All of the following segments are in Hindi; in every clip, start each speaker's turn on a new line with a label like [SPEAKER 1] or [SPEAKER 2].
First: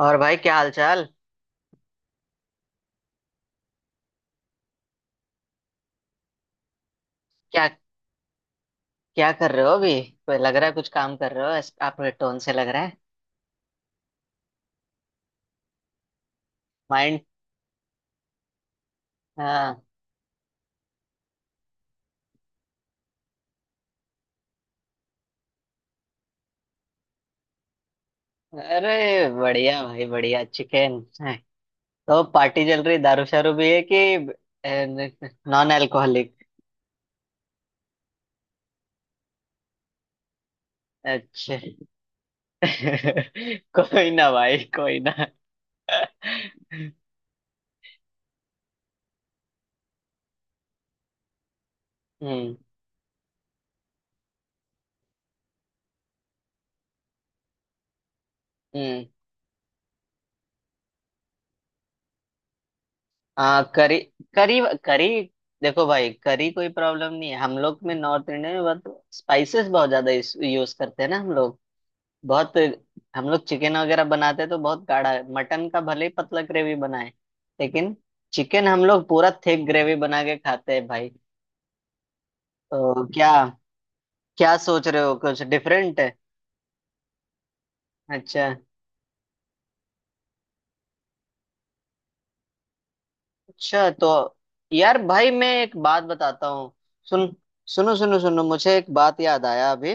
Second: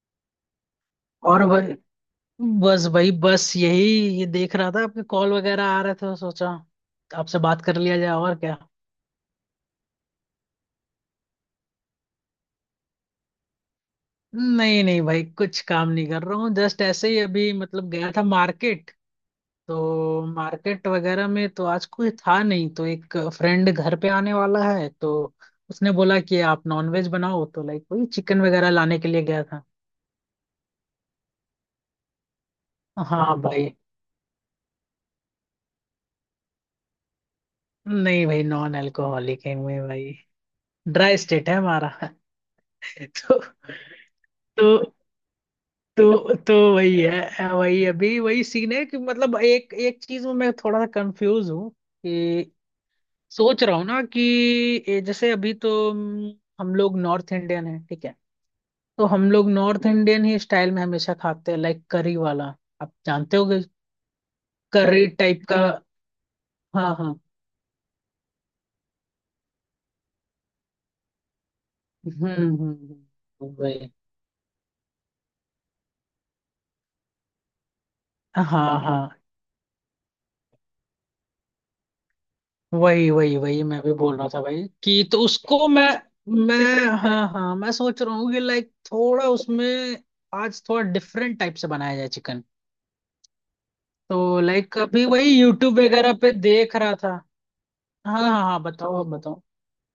[SPEAKER 1] और भाई, क्या हाल चाल?
[SPEAKER 2] और भाई। बस भाई बस यही, ये देख रहा था आपके कॉल वगैरह आ रहे थे तो सोचा आपसे बात
[SPEAKER 1] क्या
[SPEAKER 2] कर लिया जाए, और क्या।
[SPEAKER 1] क्या कर रहे हो अभी? कोई लग रहा है कुछ काम कर रहे हो। आपके टोन से लग रहा है।
[SPEAKER 2] नहीं नहीं भाई, कुछ काम नहीं कर रहा हूँ, जस्ट ऐसे ही
[SPEAKER 1] माइंड।
[SPEAKER 2] अभी मतलब गया था मार्केट।
[SPEAKER 1] हाँ।
[SPEAKER 2] तो मार्केट वगैरह में तो आज कोई था नहीं, तो एक फ्रेंड घर पे आने वाला है, तो उसने बोला कि आप नॉनवेज बनाओ, तो लाइक वही चिकन वगैरह लाने के लिए
[SPEAKER 1] अरे
[SPEAKER 2] गया था।
[SPEAKER 1] बढ़िया भाई, बढ़िया चिकन। तो पार्टी चल रही, दारू
[SPEAKER 2] हाँ
[SPEAKER 1] शारू भी
[SPEAKER 2] भाई।
[SPEAKER 1] है कि नॉन अल्कोहलिक?
[SPEAKER 2] नहीं भाई, नॉन अल्कोहलिक है मैं भाई, ड्राई स्टेट है
[SPEAKER 1] अच्छा।
[SPEAKER 2] हमारा। तो
[SPEAKER 1] कोई ना भाई,
[SPEAKER 2] तो
[SPEAKER 1] कोई ना।
[SPEAKER 2] तो वही है। वही अभी वही सीन है कि मतलब एक एक चीज में मैं थोड़ा सा कंफ्यूज हूँ कि
[SPEAKER 1] हम्म।
[SPEAKER 2] सोच रहा हूँ ना कि ये जैसे अभी तो हम लोग नॉर्थ इंडियन हैं, ठीक है।
[SPEAKER 1] हम्म।
[SPEAKER 2] तो हम लोग नॉर्थ इंडियन ही स्टाइल में हमेशा खाते हैं, लाइक करी वाला, आप जानते होगे।
[SPEAKER 1] हाँ, करी। करी।
[SPEAKER 2] करी
[SPEAKER 1] करी।
[SPEAKER 2] टाइप का।
[SPEAKER 1] देखो भाई, करी कोई
[SPEAKER 2] हाँ
[SPEAKER 1] प्रॉब्लम
[SPEAKER 2] हाँ।
[SPEAKER 1] नहीं है। हम लोग में, नॉर्थ इंडिया में बहुत स्पाइसेस, बहुत ज्यादा यूज करते हैं ना हम लोग। बहुत।
[SPEAKER 2] हम्म।
[SPEAKER 1] हम लोग चिकन
[SPEAKER 2] वही।
[SPEAKER 1] वगैरह बनाते तो बहुत गाढ़ा है। मटन का भले ही पतला ग्रेवी बनाए, लेकिन
[SPEAKER 2] हाँ
[SPEAKER 1] चिकन हम लोग
[SPEAKER 2] हाँ।
[SPEAKER 1] पूरा थिक ग्रेवी बना के खाते हैं भाई। तो
[SPEAKER 2] वही
[SPEAKER 1] क्या?
[SPEAKER 2] वही वही मैं भी बोल रहा था
[SPEAKER 1] क्या
[SPEAKER 2] भाई
[SPEAKER 1] सोच रहे
[SPEAKER 2] कि
[SPEAKER 1] हो,
[SPEAKER 2] तो
[SPEAKER 1] कुछ
[SPEAKER 2] उसको मैं,
[SPEAKER 1] डिफरेंट है?
[SPEAKER 2] हाँ हाँ, मैं सोच रहा हूँ कि
[SPEAKER 1] अच्छा।
[SPEAKER 2] लाइक थोड़ा उसमें आज थोड़ा डिफरेंट टाइप से बनाया जाए चिकन।
[SPEAKER 1] अच्छा। तो
[SPEAKER 2] तो लाइक
[SPEAKER 1] यार
[SPEAKER 2] अभी
[SPEAKER 1] भाई,
[SPEAKER 2] वही
[SPEAKER 1] मैं एक
[SPEAKER 2] यूट्यूब
[SPEAKER 1] बात
[SPEAKER 2] वगैरह पे
[SPEAKER 1] बताता हूँ।
[SPEAKER 2] देख रहा था।
[SPEAKER 1] सुन सुनो, सुनो,
[SPEAKER 2] हाँ
[SPEAKER 1] सुनो,
[SPEAKER 2] हाँ हाँ,
[SPEAKER 1] मुझे एक
[SPEAKER 2] बताओ आप
[SPEAKER 1] बात
[SPEAKER 2] बताओ।
[SPEAKER 1] याद आया अभी।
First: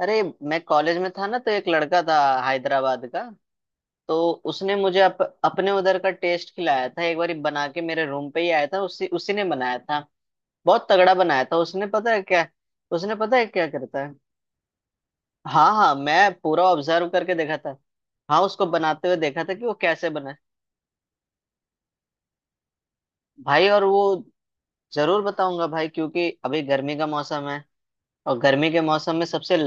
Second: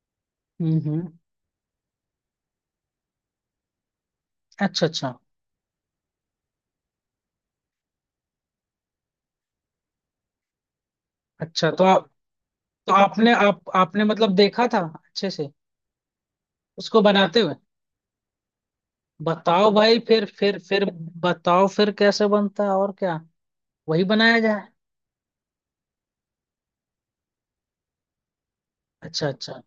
[SPEAKER 1] अरे, मैं कॉलेज में
[SPEAKER 2] हम्म।
[SPEAKER 1] था ना, तो एक लड़का था हैदराबाद का। तो उसने
[SPEAKER 2] अच्छा
[SPEAKER 1] मुझे
[SPEAKER 2] अच्छा।
[SPEAKER 1] अपने उधर का टेस्ट खिलाया था। एक बार बना के मेरे रूम पे ही आया था, उसी उसी ने बनाया था। बहुत तगड़ा बनाया था
[SPEAKER 2] अच्छा, तो आप तो
[SPEAKER 1] उसने
[SPEAKER 2] आपने
[SPEAKER 1] पता है क्या
[SPEAKER 2] आप आपने
[SPEAKER 1] करता है।
[SPEAKER 2] मतलब देखा था? अच्छे से
[SPEAKER 1] हाँ हाँ, मैं पूरा
[SPEAKER 2] उसको
[SPEAKER 1] ऑब्जर्व करके
[SPEAKER 2] बनाते हुए।
[SPEAKER 1] देखा था। हाँ, उसको बनाते हुए देखा था कि
[SPEAKER 2] बताओ
[SPEAKER 1] वो
[SPEAKER 2] भाई
[SPEAKER 1] कैसे
[SPEAKER 2] फिर
[SPEAKER 1] बना है।
[SPEAKER 2] फिर फिर बताओ फिर कैसे बनता है और क्या,
[SPEAKER 1] भाई, और वो
[SPEAKER 2] वही बनाया जाए।
[SPEAKER 1] जरूर बताऊंगा भाई, क्योंकि अभी गर्मी का मौसम है। और गर्मी के मौसम में
[SPEAKER 2] अच्छा
[SPEAKER 1] सबसे
[SPEAKER 2] अच्छा,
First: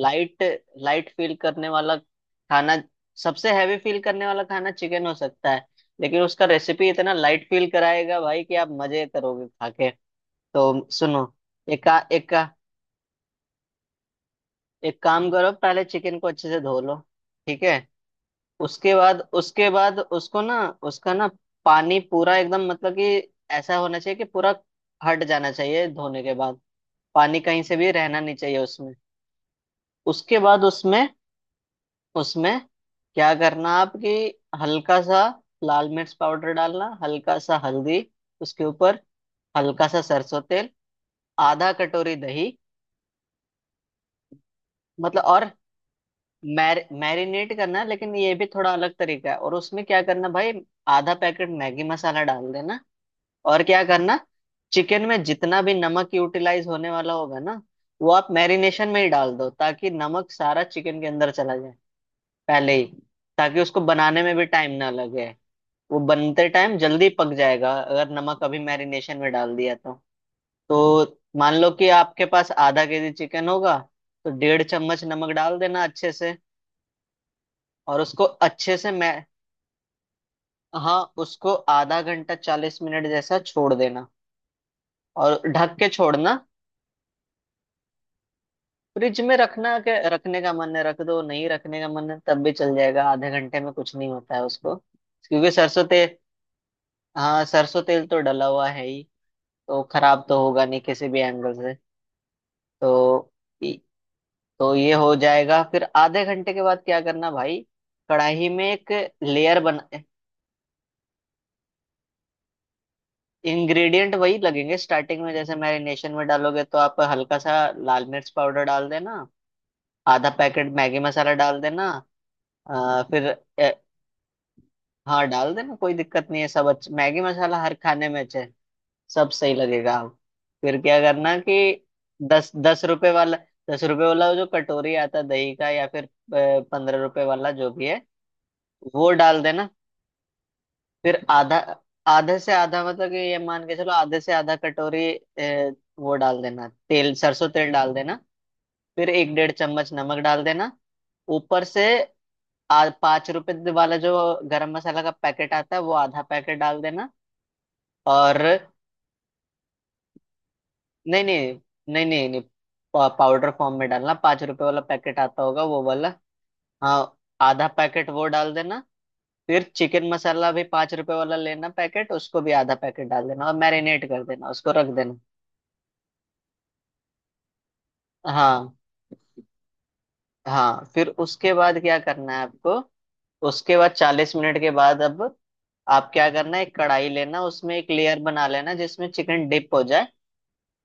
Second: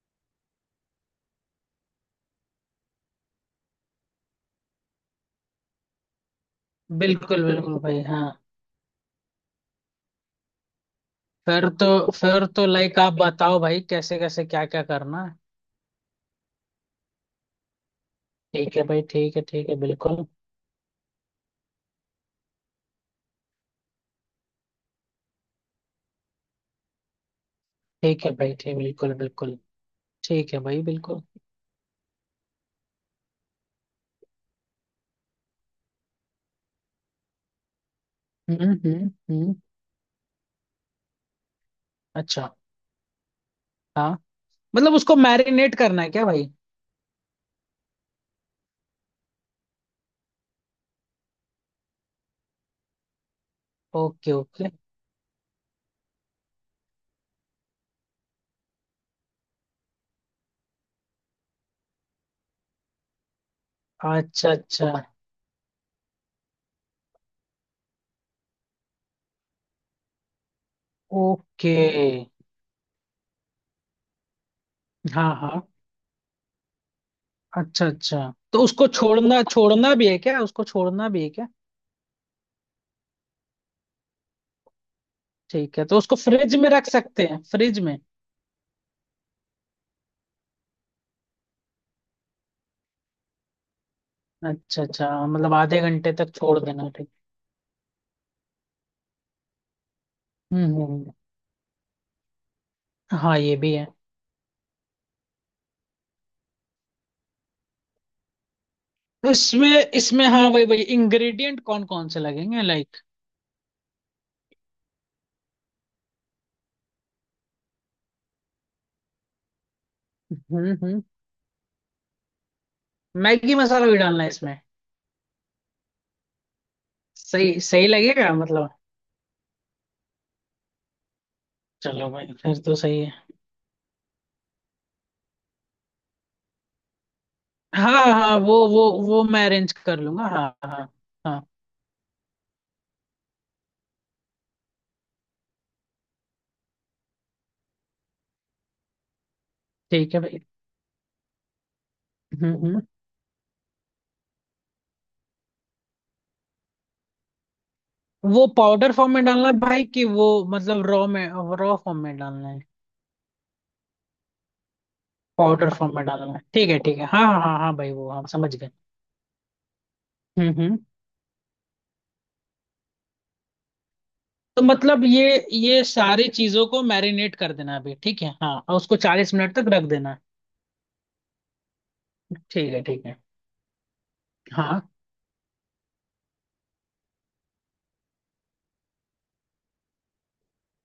[SPEAKER 1] लाइट, लाइट फील करने वाला खाना, सबसे हैवी फील करने वाला खाना चिकन हो सकता है, लेकिन उसका रेसिपी इतना
[SPEAKER 2] बिल्कुल
[SPEAKER 1] लाइट फील
[SPEAKER 2] बिल्कुल भाई,
[SPEAKER 1] कराएगा
[SPEAKER 2] हाँ।
[SPEAKER 1] भाई कि आप मजे करोगे खा के। तो सुनो,
[SPEAKER 2] फिर तो
[SPEAKER 1] एक एक
[SPEAKER 2] फिर तो लाइक आप बताओ भाई, कैसे कैसे क्या क्या
[SPEAKER 1] एक
[SPEAKER 2] करना
[SPEAKER 1] काम
[SPEAKER 2] है।
[SPEAKER 1] करो, पहले चिकन को अच्छे से धो लो। ठीक है?
[SPEAKER 2] ठीक है भाई, ठीक है ठीक
[SPEAKER 1] उसके
[SPEAKER 2] है,
[SPEAKER 1] बाद
[SPEAKER 2] बिल्कुल।
[SPEAKER 1] उसको ना उसका ना पानी पूरा एकदम, मतलब कि ऐसा होना चाहिए कि पूरा हट जाना चाहिए धोने के बाद। पानी कहीं से भी रहना
[SPEAKER 2] ठीक है
[SPEAKER 1] नहीं
[SPEAKER 2] भाई,
[SPEAKER 1] चाहिए
[SPEAKER 2] ठीक,
[SPEAKER 1] उसमें।
[SPEAKER 2] बिल्कुल बिल्कुल।
[SPEAKER 1] उसके
[SPEAKER 2] ठीक है
[SPEAKER 1] बाद
[SPEAKER 2] भाई,
[SPEAKER 1] उसमें
[SPEAKER 2] बिल्कुल।
[SPEAKER 1] उसमें क्या करना आप कि हल्का सा लाल मिर्च पाउडर डालना, हल्का सा हल्दी
[SPEAKER 2] हम्म
[SPEAKER 1] उसके
[SPEAKER 2] हम्म
[SPEAKER 1] ऊपर,
[SPEAKER 2] हम्म।
[SPEAKER 1] हल्का सा सरसों तेल, आधा कटोरी
[SPEAKER 2] अच्छा।
[SPEAKER 1] दही।
[SPEAKER 2] हाँ। मतलब उसको
[SPEAKER 1] मतलब और
[SPEAKER 2] मैरिनेट करना है क्या भाई?
[SPEAKER 1] मैरिनेट करना है, लेकिन ये भी थोड़ा अलग तरीका है। और उसमें क्या करना भाई, आधा पैकेट मैगी मसाला डाल देना। और क्या करना?
[SPEAKER 2] Okay okay.
[SPEAKER 1] चिकन में जितना भी नमक यूटिलाइज होने वाला होगा ना, वो आप मैरिनेशन में ही डाल दो, ताकि नमक सारा चिकन के अंदर चला जाए पहले ही, ताकि उसको बनाने में भी
[SPEAKER 2] अच्छा।
[SPEAKER 1] टाइम ना
[SPEAKER 2] अच्छा।
[SPEAKER 1] लगे। वो बनते टाइम जल्दी पक जाएगा अगर नमक अभी मैरिनेशन में डाल दिया तो। तो मान लो
[SPEAKER 2] ओके।
[SPEAKER 1] कि आपके पास आधा केजी चिकन होगा, तो 1.5 चम्मच नमक
[SPEAKER 2] हाँ
[SPEAKER 1] डाल
[SPEAKER 2] हाँ।
[SPEAKER 1] देना अच्छे से।
[SPEAKER 2] अच्छा
[SPEAKER 1] और
[SPEAKER 2] अच्छा।
[SPEAKER 1] उसको
[SPEAKER 2] तो
[SPEAKER 1] अच्छे
[SPEAKER 2] उसको
[SPEAKER 1] से मै
[SPEAKER 2] छोड़ना, छोड़ना भी है क्या, उसको
[SPEAKER 1] हाँ,
[SPEAKER 2] छोड़ना भी है क्या?
[SPEAKER 1] उसको आधा घंटा 40 मिनट जैसा छोड़ देना, और ढक
[SPEAKER 2] ठीक है,
[SPEAKER 1] के
[SPEAKER 2] तो उसको
[SPEAKER 1] छोड़ना।
[SPEAKER 2] फ्रिज में रख सकते हैं, फ्रिज में?
[SPEAKER 1] फ्रिज में रखना, के रखने का मन है रख दो, नहीं रखने का मन है तब भी चल जाएगा। आधे घंटे में कुछ नहीं होता है उसको,
[SPEAKER 2] अच्छा अच्छा,
[SPEAKER 1] क्योंकि
[SPEAKER 2] मतलब आधे
[SPEAKER 1] सरसों
[SPEAKER 2] घंटे
[SPEAKER 1] तेल।
[SPEAKER 2] तक छोड़ देना, ठीक।
[SPEAKER 1] हाँ, सरसों तेल तो डला हुआ है ही, तो खराब तो होगा नहीं किसी
[SPEAKER 2] हम्म।
[SPEAKER 1] भी एंगल से। तो
[SPEAKER 2] हाँ ये भी
[SPEAKER 1] इ-
[SPEAKER 2] है।
[SPEAKER 1] तो ये हो जाएगा। फिर आधे घंटे के बाद क्या करना भाई, कढ़ाई में एक लेयर बना।
[SPEAKER 2] इसमें इसमें हाँ, वही वही इंग्रेडिएंट कौन कौन से लगेंगे, लाइक?
[SPEAKER 1] इंग्रेडिएंट वही लगेंगे। स्टार्टिंग में जैसे मैरिनेशन में डालोगे, तो आप हल्का सा लाल मिर्च पाउडर डाल देना, आधा पैकेट मैगी
[SPEAKER 2] हम्म।
[SPEAKER 1] मसाला डाल देना। फिर
[SPEAKER 2] मैगी
[SPEAKER 1] ए,
[SPEAKER 2] मसाला भी डालना है इसमें?
[SPEAKER 1] हाँ, डाल देना, कोई दिक्कत नहीं है। सब अच्छा, मैगी मसाला
[SPEAKER 2] सही
[SPEAKER 1] हर
[SPEAKER 2] सही
[SPEAKER 1] खाने में
[SPEAKER 2] लगेगा
[SPEAKER 1] अच्छा है।
[SPEAKER 2] मतलब?
[SPEAKER 1] सब सही लगेगा आप। फिर क्या करना कि
[SPEAKER 2] चलो भाई,
[SPEAKER 1] दस
[SPEAKER 2] फिर तो सही है।
[SPEAKER 1] दस रुपए वाला वो जो कटोरी आता है दही का, या फिर 15 रुपए वाला, जो भी है,
[SPEAKER 2] हाँ हाँ, वो वो
[SPEAKER 1] वो
[SPEAKER 2] वो
[SPEAKER 1] डाल
[SPEAKER 2] मैं
[SPEAKER 1] देना।
[SPEAKER 2] अरेंज कर लूंगा, हाँ हाँ।
[SPEAKER 1] फिर
[SPEAKER 2] हाँ।
[SPEAKER 1] आधा, आधे से आधा, मतलब कि ये मान के चलो आधे से आधा कटोरी ए, वो डाल देना। तेल, सरसों तेल डाल देना। फिर 1-1.5 चम्मच
[SPEAKER 2] ठीक
[SPEAKER 1] नमक
[SPEAKER 2] है भाई।
[SPEAKER 1] डाल देना ऊपर से।
[SPEAKER 2] हम्म।
[SPEAKER 1] आज 5 रुपए वाला जो गरम मसाला का पैकेट आता है, वो आधा पैकेट डाल देना। और
[SPEAKER 2] वो पाउडर फॉर्म में डालना है भाई कि वो मतलब रॉ
[SPEAKER 1] नहीं,
[SPEAKER 2] में,
[SPEAKER 1] नहीं,
[SPEAKER 2] रॉ फॉर्म
[SPEAKER 1] नहीं,
[SPEAKER 2] में
[SPEAKER 1] नहीं, नहीं,
[SPEAKER 2] डालना है?
[SPEAKER 1] पाउडर फॉर्म में डालना, पाँच रुपए वाला पैकेट आता होगा,
[SPEAKER 2] पाउडर
[SPEAKER 1] वो
[SPEAKER 2] फॉर्म में
[SPEAKER 1] वाला।
[SPEAKER 2] डालना है, ठीक है
[SPEAKER 1] हाँ,
[SPEAKER 2] ठीक है, हाँ हाँ हाँ
[SPEAKER 1] आधा
[SPEAKER 2] हाँ भाई, वो
[SPEAKER 1] पैकेट वो
[SPEAKER 2] हम
[SPEAKER 1] डाल
[SPEAKER 2] समझ गए।
[SPEAKER 1] देना। फिर चिकन मसाला भी
[SPEAKER 2] हम्म।
[SPEAKER 1] 5 रुपए वाला लेना पैकेट, उसको भी आधा पैकेट डाल देना, और मैरिनेट कर देना,
[SPEAKER 2] तो
[SPEAKER 1] उसको रख
[SPEAKER 2] मतलब
[SPEAKER 1] देना।
[SPEAKER 2] ये सारी चीजों को मैरिनेट कर देना अभी, ठीक है, हाँ,
[SPEAKER 1] हाँ
[SPEAKER 2] और उसको 40 मिनट तक रख देना।
[SPEAKER 1] हाँ। फिर उसके बाद क्या करना है
[SPEAKER 2] ठीक है ठीक
[SPEAKER 1] आपको?
[SPEAKER 2] है।
[SPEAKER 1] उसके बाद 40 मिनट के
[SPEAKER 2] हाँ।
[SPEAKER 1] बाद अब आप क्या करना है, एक कढ़ाई लेना, उसमें एक लेयर बना लेना जिसमें चिकन डिप हो जाए।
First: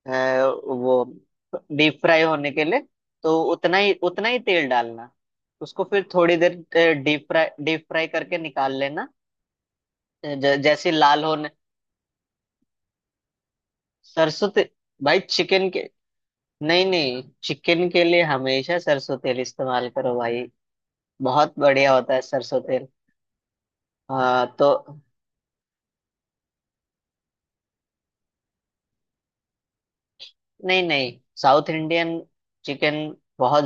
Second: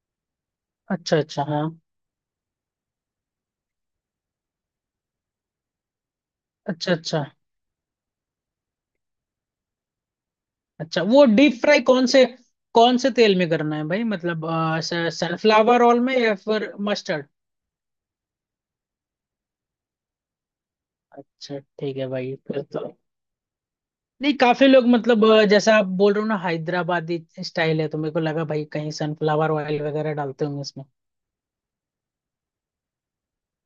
[SPEAKER 1] अ, वो
[SPEAKER 2] अच्छा अच्छा, हाँ।
[SPEAKER 1] डीप फ्राई होने के लिए, तो उतना ही, उतना ही तेल डालना। उसको फिर थोड़ी देर
[SPEAKER 2] अच्छा अच्छा
[SPEAKER 1] डीप फ्राई, डीप फ्राई करके निकाल लेना। जैसे
[SPEAKER 2] अच्छा,
[SPEAKER 1] लाल
[SPEAKER 2] वो
[SPEAKER 1] होने।
[SPEAKER 2] डीप फ्राई कौन से तेल में करना है भाई, मतलब
[SPEAKER 1] सरसों तेल, भाई चिकन के,
[SPEAKER 2] सनफ्लावर ऑयल में या फिर
[SPEAKER 1] नहीं नहीं,
[SPEAKER 2] मस्टर्ड?
[SPEAKER 1] चिकन के लिए हमेशा सरसों तेल इस्तेमाल करो भाई। बहुत
[SPEAKER 2] अच्छा
[SPEAKER 1] बढ़िया
[SPEAKER 2] ठीक है
[SPEAKER 1] होता है
[SPEAKER 2] भाई,
[SPEAKER 1] सरसों
[SPEAKER 2] फिर
[SPEAKER 1] तेल।
[SPEAKER 2] तो। नहीं,
[SPEAKER 1] हाँ
[SPEAKER 2] काफी
[SPEAKER 1] तो
[SPEAKER 2] लोग मतलब जैसा आप बोल रहे हो ना, हैदराबादी स्टाइल है, तो मेरे को लगा भाई कहीं सनफ्लावर ऑयल वगैरह डालते होंगे
[SPEAKER 1] नहीं
[SPEAKER 2] इसमें।
[SPEAKER 1] नहीं, साउथ इंडियन चिकन बहुत,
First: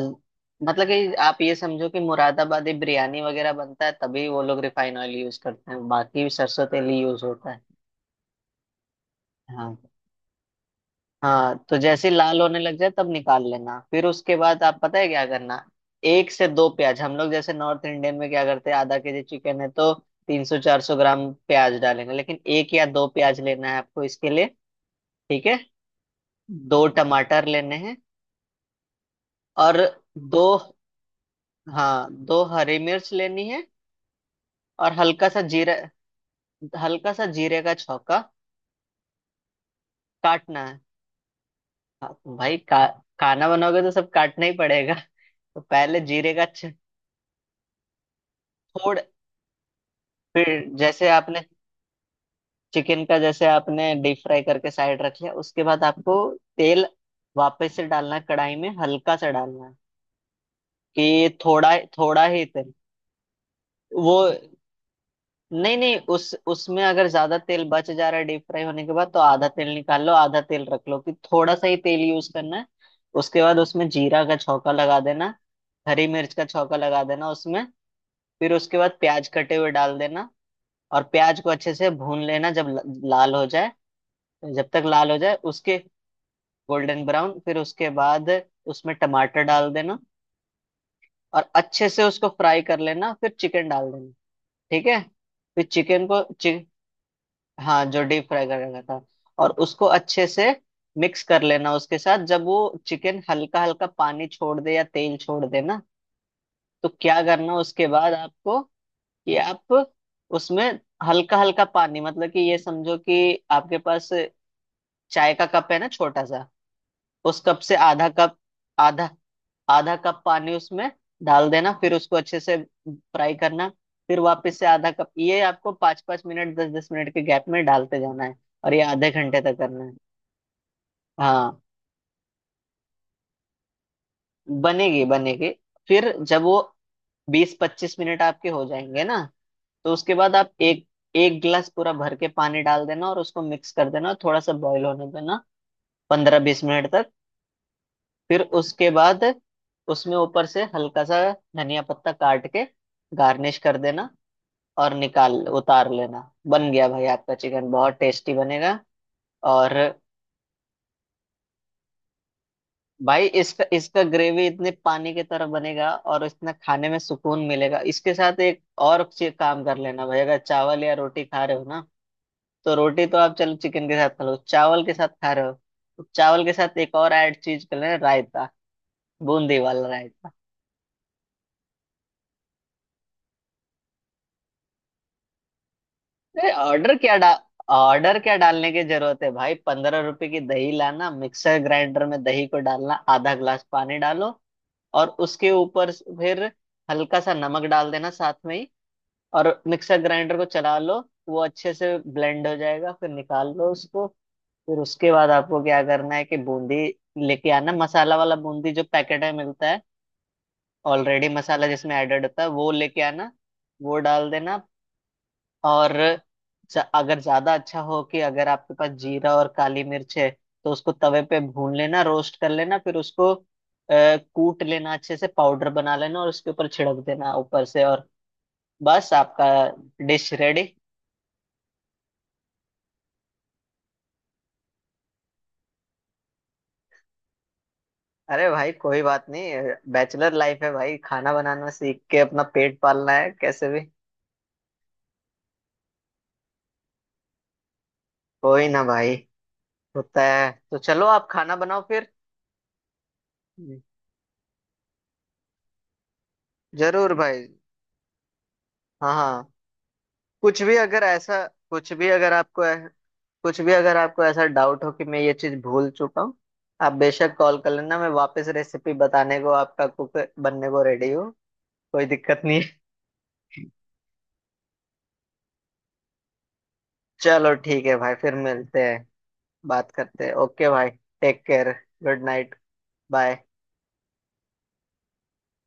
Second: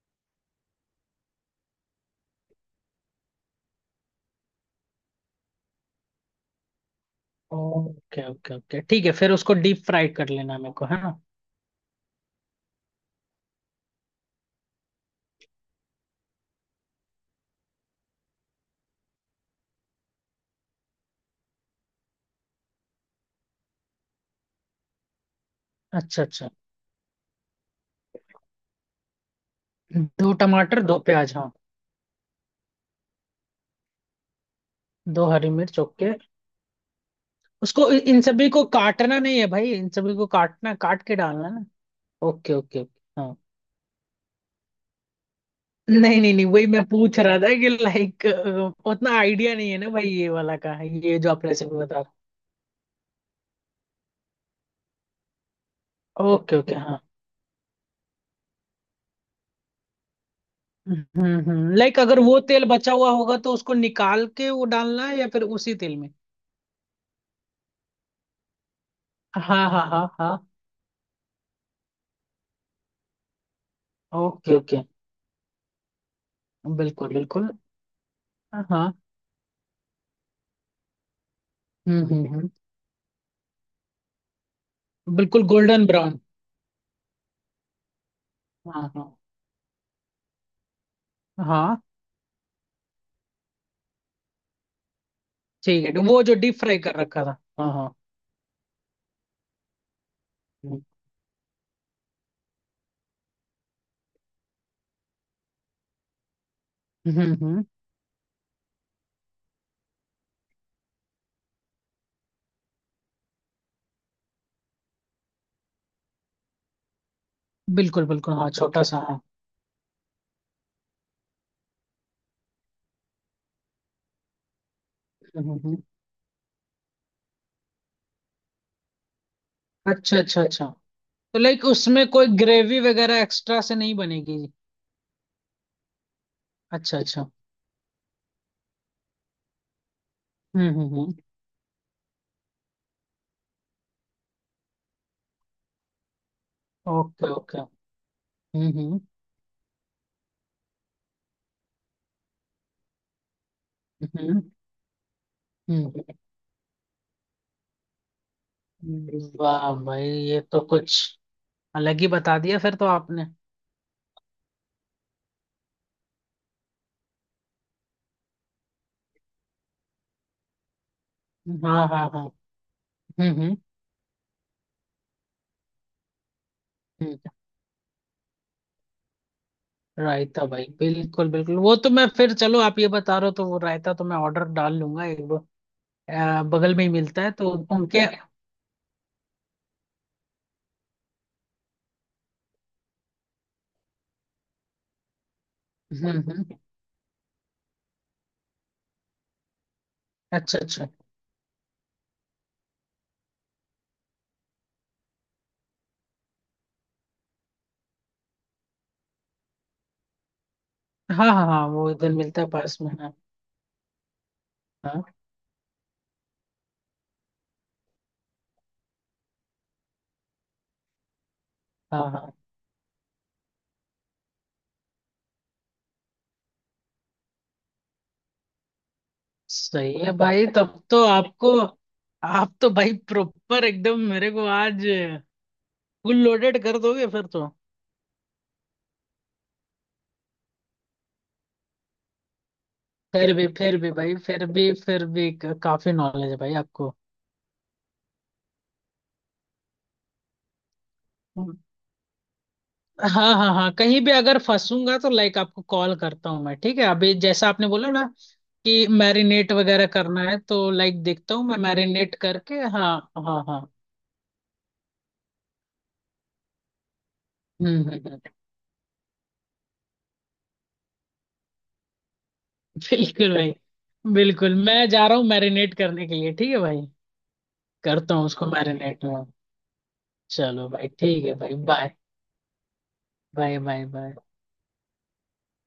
[SPEAKER 1] मतलब कि आप ये समझो कि मुरादाबादी बिरयानी वगैरह बनता है तभी वो लोग रिफाइन ऑयल यूज करते हैं, बाकी सरसों तेल ही यूज होता है।
[SPEAKER 2] ओके ओके ओके, ठीक है, फिर उसको
[SPEAKER 1] हाँ
[SPEAKER 2] डीप फ्राई कर लेना मेरे को, है ना?
[SPEAKER 1] हाँ, तो जैसे ही लाल होने लग जाए तब निकाल लेना। फिर उसके बाद आप पता है क्या करना, एक से दो प्याज, हम लोग जैसे नॉर्थ इंडियन में क्या करते हैं, आधा केजी चिकन है तो 300-400 ग्राम प्याज डालेंगे, लेकिन एक या दो प्याज लेना है आपको इसके लिए। ठीक है?
[SPEAKER 2] अच्छा अच्छा।
[SPEAKER 1] दो टमाटर लेने हैं, और
[SPEAKER 2] दो
[SPEAKER 1] दो
[SPEAKER 2] टमाटर, दो प्याज, हाँ।
[SPEAKER 1] हाँ, दो हरी मिर्च लेनी है, और
[SPEAKER 2] दो
[SPEAKER 1] हल्का सा
[SPEAKER 2] हरी
[SPEAKER 1] जीरा,
[SPEAKER 2] मिर्च, ओके।
[SPEAKER 1] हल्का सा जीरे का
[SPEAKER 2] उसको
[SPEAKER 1] छौंका।
[SPEAKER 2] इन सभी को काटना नहीं है भाई, इन सभी को
[SPEAKER 1] काटना
[SPEAKER 2] काटना,
[SPEAKER 1] है।
[SPEAKER 2] काट के डालना है ना?
[SPEAKER 1] हाँ,
[SPEAKER 2] ओके ओके ओके, हाँ।
[SPEAKER 1] खाना बनाओगे तो सब काटना ही पड़ेगा। तो पहले
[SPEAKER 2] नहीं
[SPEAKER 1] जीरे
[SPEAKER 2] नहीं
[SPEAKER 1] का
[SPEAKER 2] नहीं, वही मैं पूछ रहा था कि लाइक
[SPEAKER 1] थोड़
[SPEAKER 2] उतना आइडिया नहीं है ना भाई, ये वाला
[SPEAKER 1] फिर
[SPEAKER 2] का,
[SPEAKER 1] जैसे
[SPEAKER 2] ये जो
[SPEAKER 1] आपने
[SPEAKER 2] आप रेसिपी बता रहे।
[SPEAKER 1] चिकन का, जैसे आपने डीप फ्राई करके साइड रख लिया, उसके बाद आपको
[SPEAKER 2] ओके ओके,
[SPEAKER 1] तेल
[SPEAKER 2] हाँ।
[SPEAKER 1] वापस से डालना है कढ़ाई में, हल्का सा डालना है, कि थोड़ा
[SPEAKER 2] हम्म, लाइक अगर
[SPEAKER 1] थोड़ा
[SPEAKER 2] वो
[SPEAKER 1] ही
[SPEAKER 2] तेल
[SPEAKER 1] तेल,
[SPEAKER 2] बचा हुआ होगा तो उसको
[SPEAKER 1] वो
[SPEAKER 2] निकाल के वो डालना है, या फिर उसी
[SPEAKER 1] नहीं
[SPEAKER 2] तेल
[SPEAKER 1] नहीं,
[SPEAKER 2] में?
[SPEAKER 1] उस उसमें अगर ज्यादा तेल बच जा रहा है डीप फ्राई होने के बाद, तो आधा तेल
[SPEAKER 2] हाँ हाँ
[SPEAKER 1] निकाल
[SPEAKER 2] हाँ
[SPEAKER 1] लो, आधा
[SPEAKER 2] हाँ।
[SPEAKER 1] तेल रख लो, कि थोड़ा सा ही तेल यूज करना है। उसके बाद उसमें जीरा का
[SPEAKER 2] ओके
[SPEAKER 1] छौंका
[SPEAKER 2] ओके।
[SPEAKER 1] लगा देना, हरी मिर्च का छौंका लगा
[SPEAKER 2] बिल्कुल
[SPEAKER 1] देना
[SPEAKER 2] बिल्कुल,
[SPEAKER 1] उसमें। फिर उसके
[SPEAKER 2] हाँ।
[SPEAKER 1] बाद प्याज कटे हुए डाल देना, और प्याज को अच्छे से भून
[SPEAKER 2] हम्म।
[SPEAKER 1] लेना, जब लाल हो जाए, जब तक लाल हो जाए,
[SPEAKER 2] बिल्कुल,
[SPEAKER 1] उसके
[SPEAKER 2] गोल्डन ब्राउन।
[SPEAKER 1] गोल्डन ब्राउन, फिर उसके बाद
[SPEAKER 2] हाँ
[SPEAKER 1] उसमें
[SPEAKER 2] हाँ
[SPEAKER 1] टमाटर डाल देना, और
[SPEAKER 2] हाँ,
[SPEAKER 1] अच्छे से उसको फ्राई कर लेना, फिर चिकन डाल देना। ठीक है? फिर
[SPEAKER 2] ठीक है,
[SPEAKER 1] चिकन
[SPEAKER 2] वो
[SPEAKER 1] को
[SPEAKER 2] जो डीप फ्राई कर रखा था, हाँ
[SPEAKER 1] हाँ,
[SPEAKER 2] हाँ।
[SPEAKER 1] जो डीप फ्राई कर रखा था, और उसको अच्छे से
[SPEAKER 2] हम्म,
[SPEAKER 1] मिक्स कर लेना उसके साथ। जब वो चिकन हल्का हल्का पानी छोड़ दे या तेल छोड़ दे ना, तो क्या करना
[SPEAKER 2] हम्म।
[SPEAKER 1] उसके बाद आपको कि आप उसमें हल्का हल्का पानी, मतलब कि ये समझो कि आपके पास चाय का कप है ना छोटा सा, उस कप से
[SPEAKER 2] बिल्कुल
[SPEAKER 1] आधा
[SPEAKER 2] बिल्कुल,
[SPEAKER 1] कप,
[SPEAKER 2] हाँ, छोटा सा,
[SPEAKER 1] आधा,
[SPEAKER 2] हाँ।
[SPEAKER 1] आधा कप पानी उसमें डाल देना, फिर उसको अच्छे से फ्राई करना, फिर वापस से आधा कप। ये
[SPEAKER 2] हम्म,
[SPEAKER 1] आपको
[SPEAKER 2] हम्म।
[SPEAKER 1] 5-5 मिनट, 10-10 मिनट के गैप में डालते जाना है, और ये आधे घंटे तक करना है।
[SPEAKER 2] अच्छा अच्छा अच्छा, तो
[SPEAKER 1] हाँ,
[SPEAKER 2] लाइक उसमें कोई ग्रेवी वगैरह एक्स्ट्रा से नहीं बनेगी?
[SPEAKER 1] बनेगी, बनेगी। फिर जब वो
[SPEAKER 2] अच्छा अच्छा।
[SPEAKER 1] 20-25 मिनट आपके हो जाएंगे ना, तो उसके बाद आप एक,
[SPEAKER 2] हम्म।
[SPEAKER 1] एक गिलास पूरा भर के पानी डाल देना, और उसको मिक्स कर देना, और थोड़ा सा बॉईल होने देना 15-20 मिनट तक।
[SPEAKER 2] Okay okay.
[SPEAKER 1] फिर
[SPEAKER 2] हम्म
[SPEAKER 1] उसके
[SPEAKER 2] हम्म
[SPEAKER 1] बाद उसमें ऊपर से हल्का सा धनिया पत्ता काट के गार्निश कर देना,
[SPEAKER 2] हम्म
[SPEAKER 1] और निकाल उतार
[SPEAKER 2] हम्म।
[SPEAKER 1] लेना। बन गया भाई, आपका चिकन बहुत टेस्टी बनेगा।
[SPEAKER 2] हम्म। वाह
[SPEAKER 1] और
[SPEAKER 2] भाई, ये तो कुछ अलग ही बता दिया फिर तो
[SPEAKER 1] भाई,
[SPEAKER 2] आपने।
[SPEAKER 1] इसका इसका ग्रेवी इतने पानी की तरह बनेगा, और इतना खाने में सुकून मिलेगा। इसके साथ एक और काम कर लेना भाई, अगर चावल या रोटी खा रहे हो ना,
[SPEAKER 2] हाँ हाँ हाँ।
[SPEAKER 1] तो रोटी तो आप चलो
[SPEAKER 2] हम्म।
[SPEAKER 1] चिकन के साथ खा लो, चावल के साथ खा रहे हो, तो चावल के साथ एक और
[SPEAKER 2] हम्म।
[SPEAKER 1] ऐड चीज कर लेना, रायता। बूंदी वाला रायता।
[SPEAKER 2] रायता भाई, बिल्कुल बिल्कुल, वो तो मैं, फिर चलो, आप ये बता रहे हो तो वो रायता तो मैं ऑर्डर डाल लूंगा एक,
[SPEAKER 1] अरे
[SPEAKER 2] बगल में ही मिलता है तो उनके।
[SPEAKER 1] ऑर्डर क्या डालने की जरूरत है भाई। 15 रुपए की दही लाना, मिक्सर ग्राइंडर में दही को डालना, आधा ग्लास पानी डालो, और उसके ऊपर फिर
[SPEAKER 2] हम्म।
[SPEAKER 1] हल्का सा नमक डाल देना साथ में ही, और मिक्सर ग्राइंडर को
[SPEAKER 2] अच्छा
[SPEAKER 1] चला
[SPEAKER 2] अच्छा,
[SPEAKER 1] लो। वो अच्छे से ब्लेंड हो जाएगा, फिर निकाल लो उसको। फिर उसके बाद आपको क्या करना है कि बूंदी लेके आना, मसाला वाला बूंदी जो पैकेट में मिलता है, ऑलरेडी
[SPEAKER 2] हाँ हाँ हाँ,
[SPEAKER 1] मसाला
[SPEAKER 2] वो
[SPEAKER 1] जिसमें
[SPEAKER 2] इधर
[SPEAKER 1] एडेड होता
[SPEAKER 2] मिलता
[SPEAKER 1] है,
[SPEAKER 2] है
[SPEAKER 1] वो
[SPEAKER 2] पास में,
[SPEAKER 1] लेके
[SPEAKER 2] हाँ।
[SPEAKER 1] आना। वो डाल देना।
[SPEAKER 2] हाँ
[SPEAKER 1] और अगर ज्यादा अच्छा हो कि अगर आपके पास जीरा और काली मिर्च है, तो उसको तवे पे भून
[SPEAKER 2] हाँ
[SPEAKER 1] लेना,
[SPEAKER 2] हाँ।
[SPEAKER 1] रोस्ट कर लेना, फिर उसको कूट लेना, अच्छे से पाउडर बना लेना और उसके ऊपर छिड़क देना ऊपर से। और बस आपका
[SPEAKER 2] सही है
[SPEAKER 1] डिश
[SPEAKER 2] भाई,
[SPEAKER 1] रेडी।
[SPEAKER 2] तब तो आपको, आप तो भाई प्रॉपर एकदम मेरे को आज फुल लोडेड कर दोगे फिर तो।
[SPEAKER 1] अरे भाई, कोई बात नहीं। बैचलर लाइफ है भाई, खाना बनाना सीख के अपना पेट पालना है कैसे
[SPEAKER 2] फिर
[SPEAKER 1] भी।
[SPEAKER 2] भी भाई, फिर भी काफी नॉलेज है भाई आपको।
[SPEAKER 1] कोई ना भाई, होता है। तो चलो आप खाना बनाओ फिर।
[SPEAKER 2] हाँ हाँ हाँ,
[SPEAKER 1] हम्म।
[SPEAKER 2] कहीं भी अगर फंसूंगा तो लाइक आपको कॉल करता हूँ मैं, ठीक है,
[SPEAKER 1] जरूर
[SPEAKER 2] अभी
[SPEAKER 1] भाई।
[SPEAKER 2] जैसा आपने बोला ना कि
[SPEAKER 1] हाँ हाँ।
[SPEAKER 2] मैरिनेट वगैरह करना है,
[SPEAKER 1] कुछ
[SPEAKER 2] तो
[SPEAKER 1] भी
[SPEAKER 2] लाइक
[SPEAKER 1] अगर
[SPEAKER 2] देखता हूँ
[SPEAKER 1] ऐसा
[SPEAKER 2] मैं,
[SPEAKER 1] कुछ भी
[SPEAKER 2] मैरिनेट
[SPEAKER 1] अगर
[SPEAKER 2] करके,
[SPEAKER 1] आपको
[SPEAKER 2] हाँ, हाँ
[SPEAKER 1] कुछ
[SPEAKER 2] हाँ।
[SPEAKER 1] भी अगर आपको ऐसा डाउट हो कि मैं ये चीज भूल चुका हूँ, आप बेशक कॉल कर
[SPEAKER 2] हम्म
[SPEAKER 1] लेना।
[SPEAKER 2] हम्म,
[SPEAKER 1] मैं
[SPEAKER 2] हम्म।
[SPEAKER 1] वापस रेसिपी बताने को, आपका कुक बनने को रेडी हूँ। कोई दिक्कत नहीं है।
[SPEAKER 2] बिल्कुल भाई। बिल्कुल, मैं जा रहा हूँ मैरिनेट करने के लिए, ठीक है भाई,
[SPEAKER 1] चलो ठीक है भाई,
[SPEAKER 2] करता हूँ
[SPEAKER 1] फिर
[SPEAKER 2] उसको
[SPEAKER 1] मिलते
[SPEAKER 2] मैरिनेट
[SPEAKER 1] हैं।
[SPEAKER 2] में।
[SPEAKER 1] बात करते हैं।
[SPEAKER 2] चलो
[SPEAKER 1] ओके
[SPEAKER 2] भाई,
[SPEAKER 1] भाई,
[SPEAKER 2] ठीक है
[SPEAKER 1] टेक
[SPEAKER 2] भाई,
[SPEAKER 1] care,
[SPEAKER 2] bye
[SPEAKER 1] good night, bye.
[SPEAKER 2] Bye bye bye.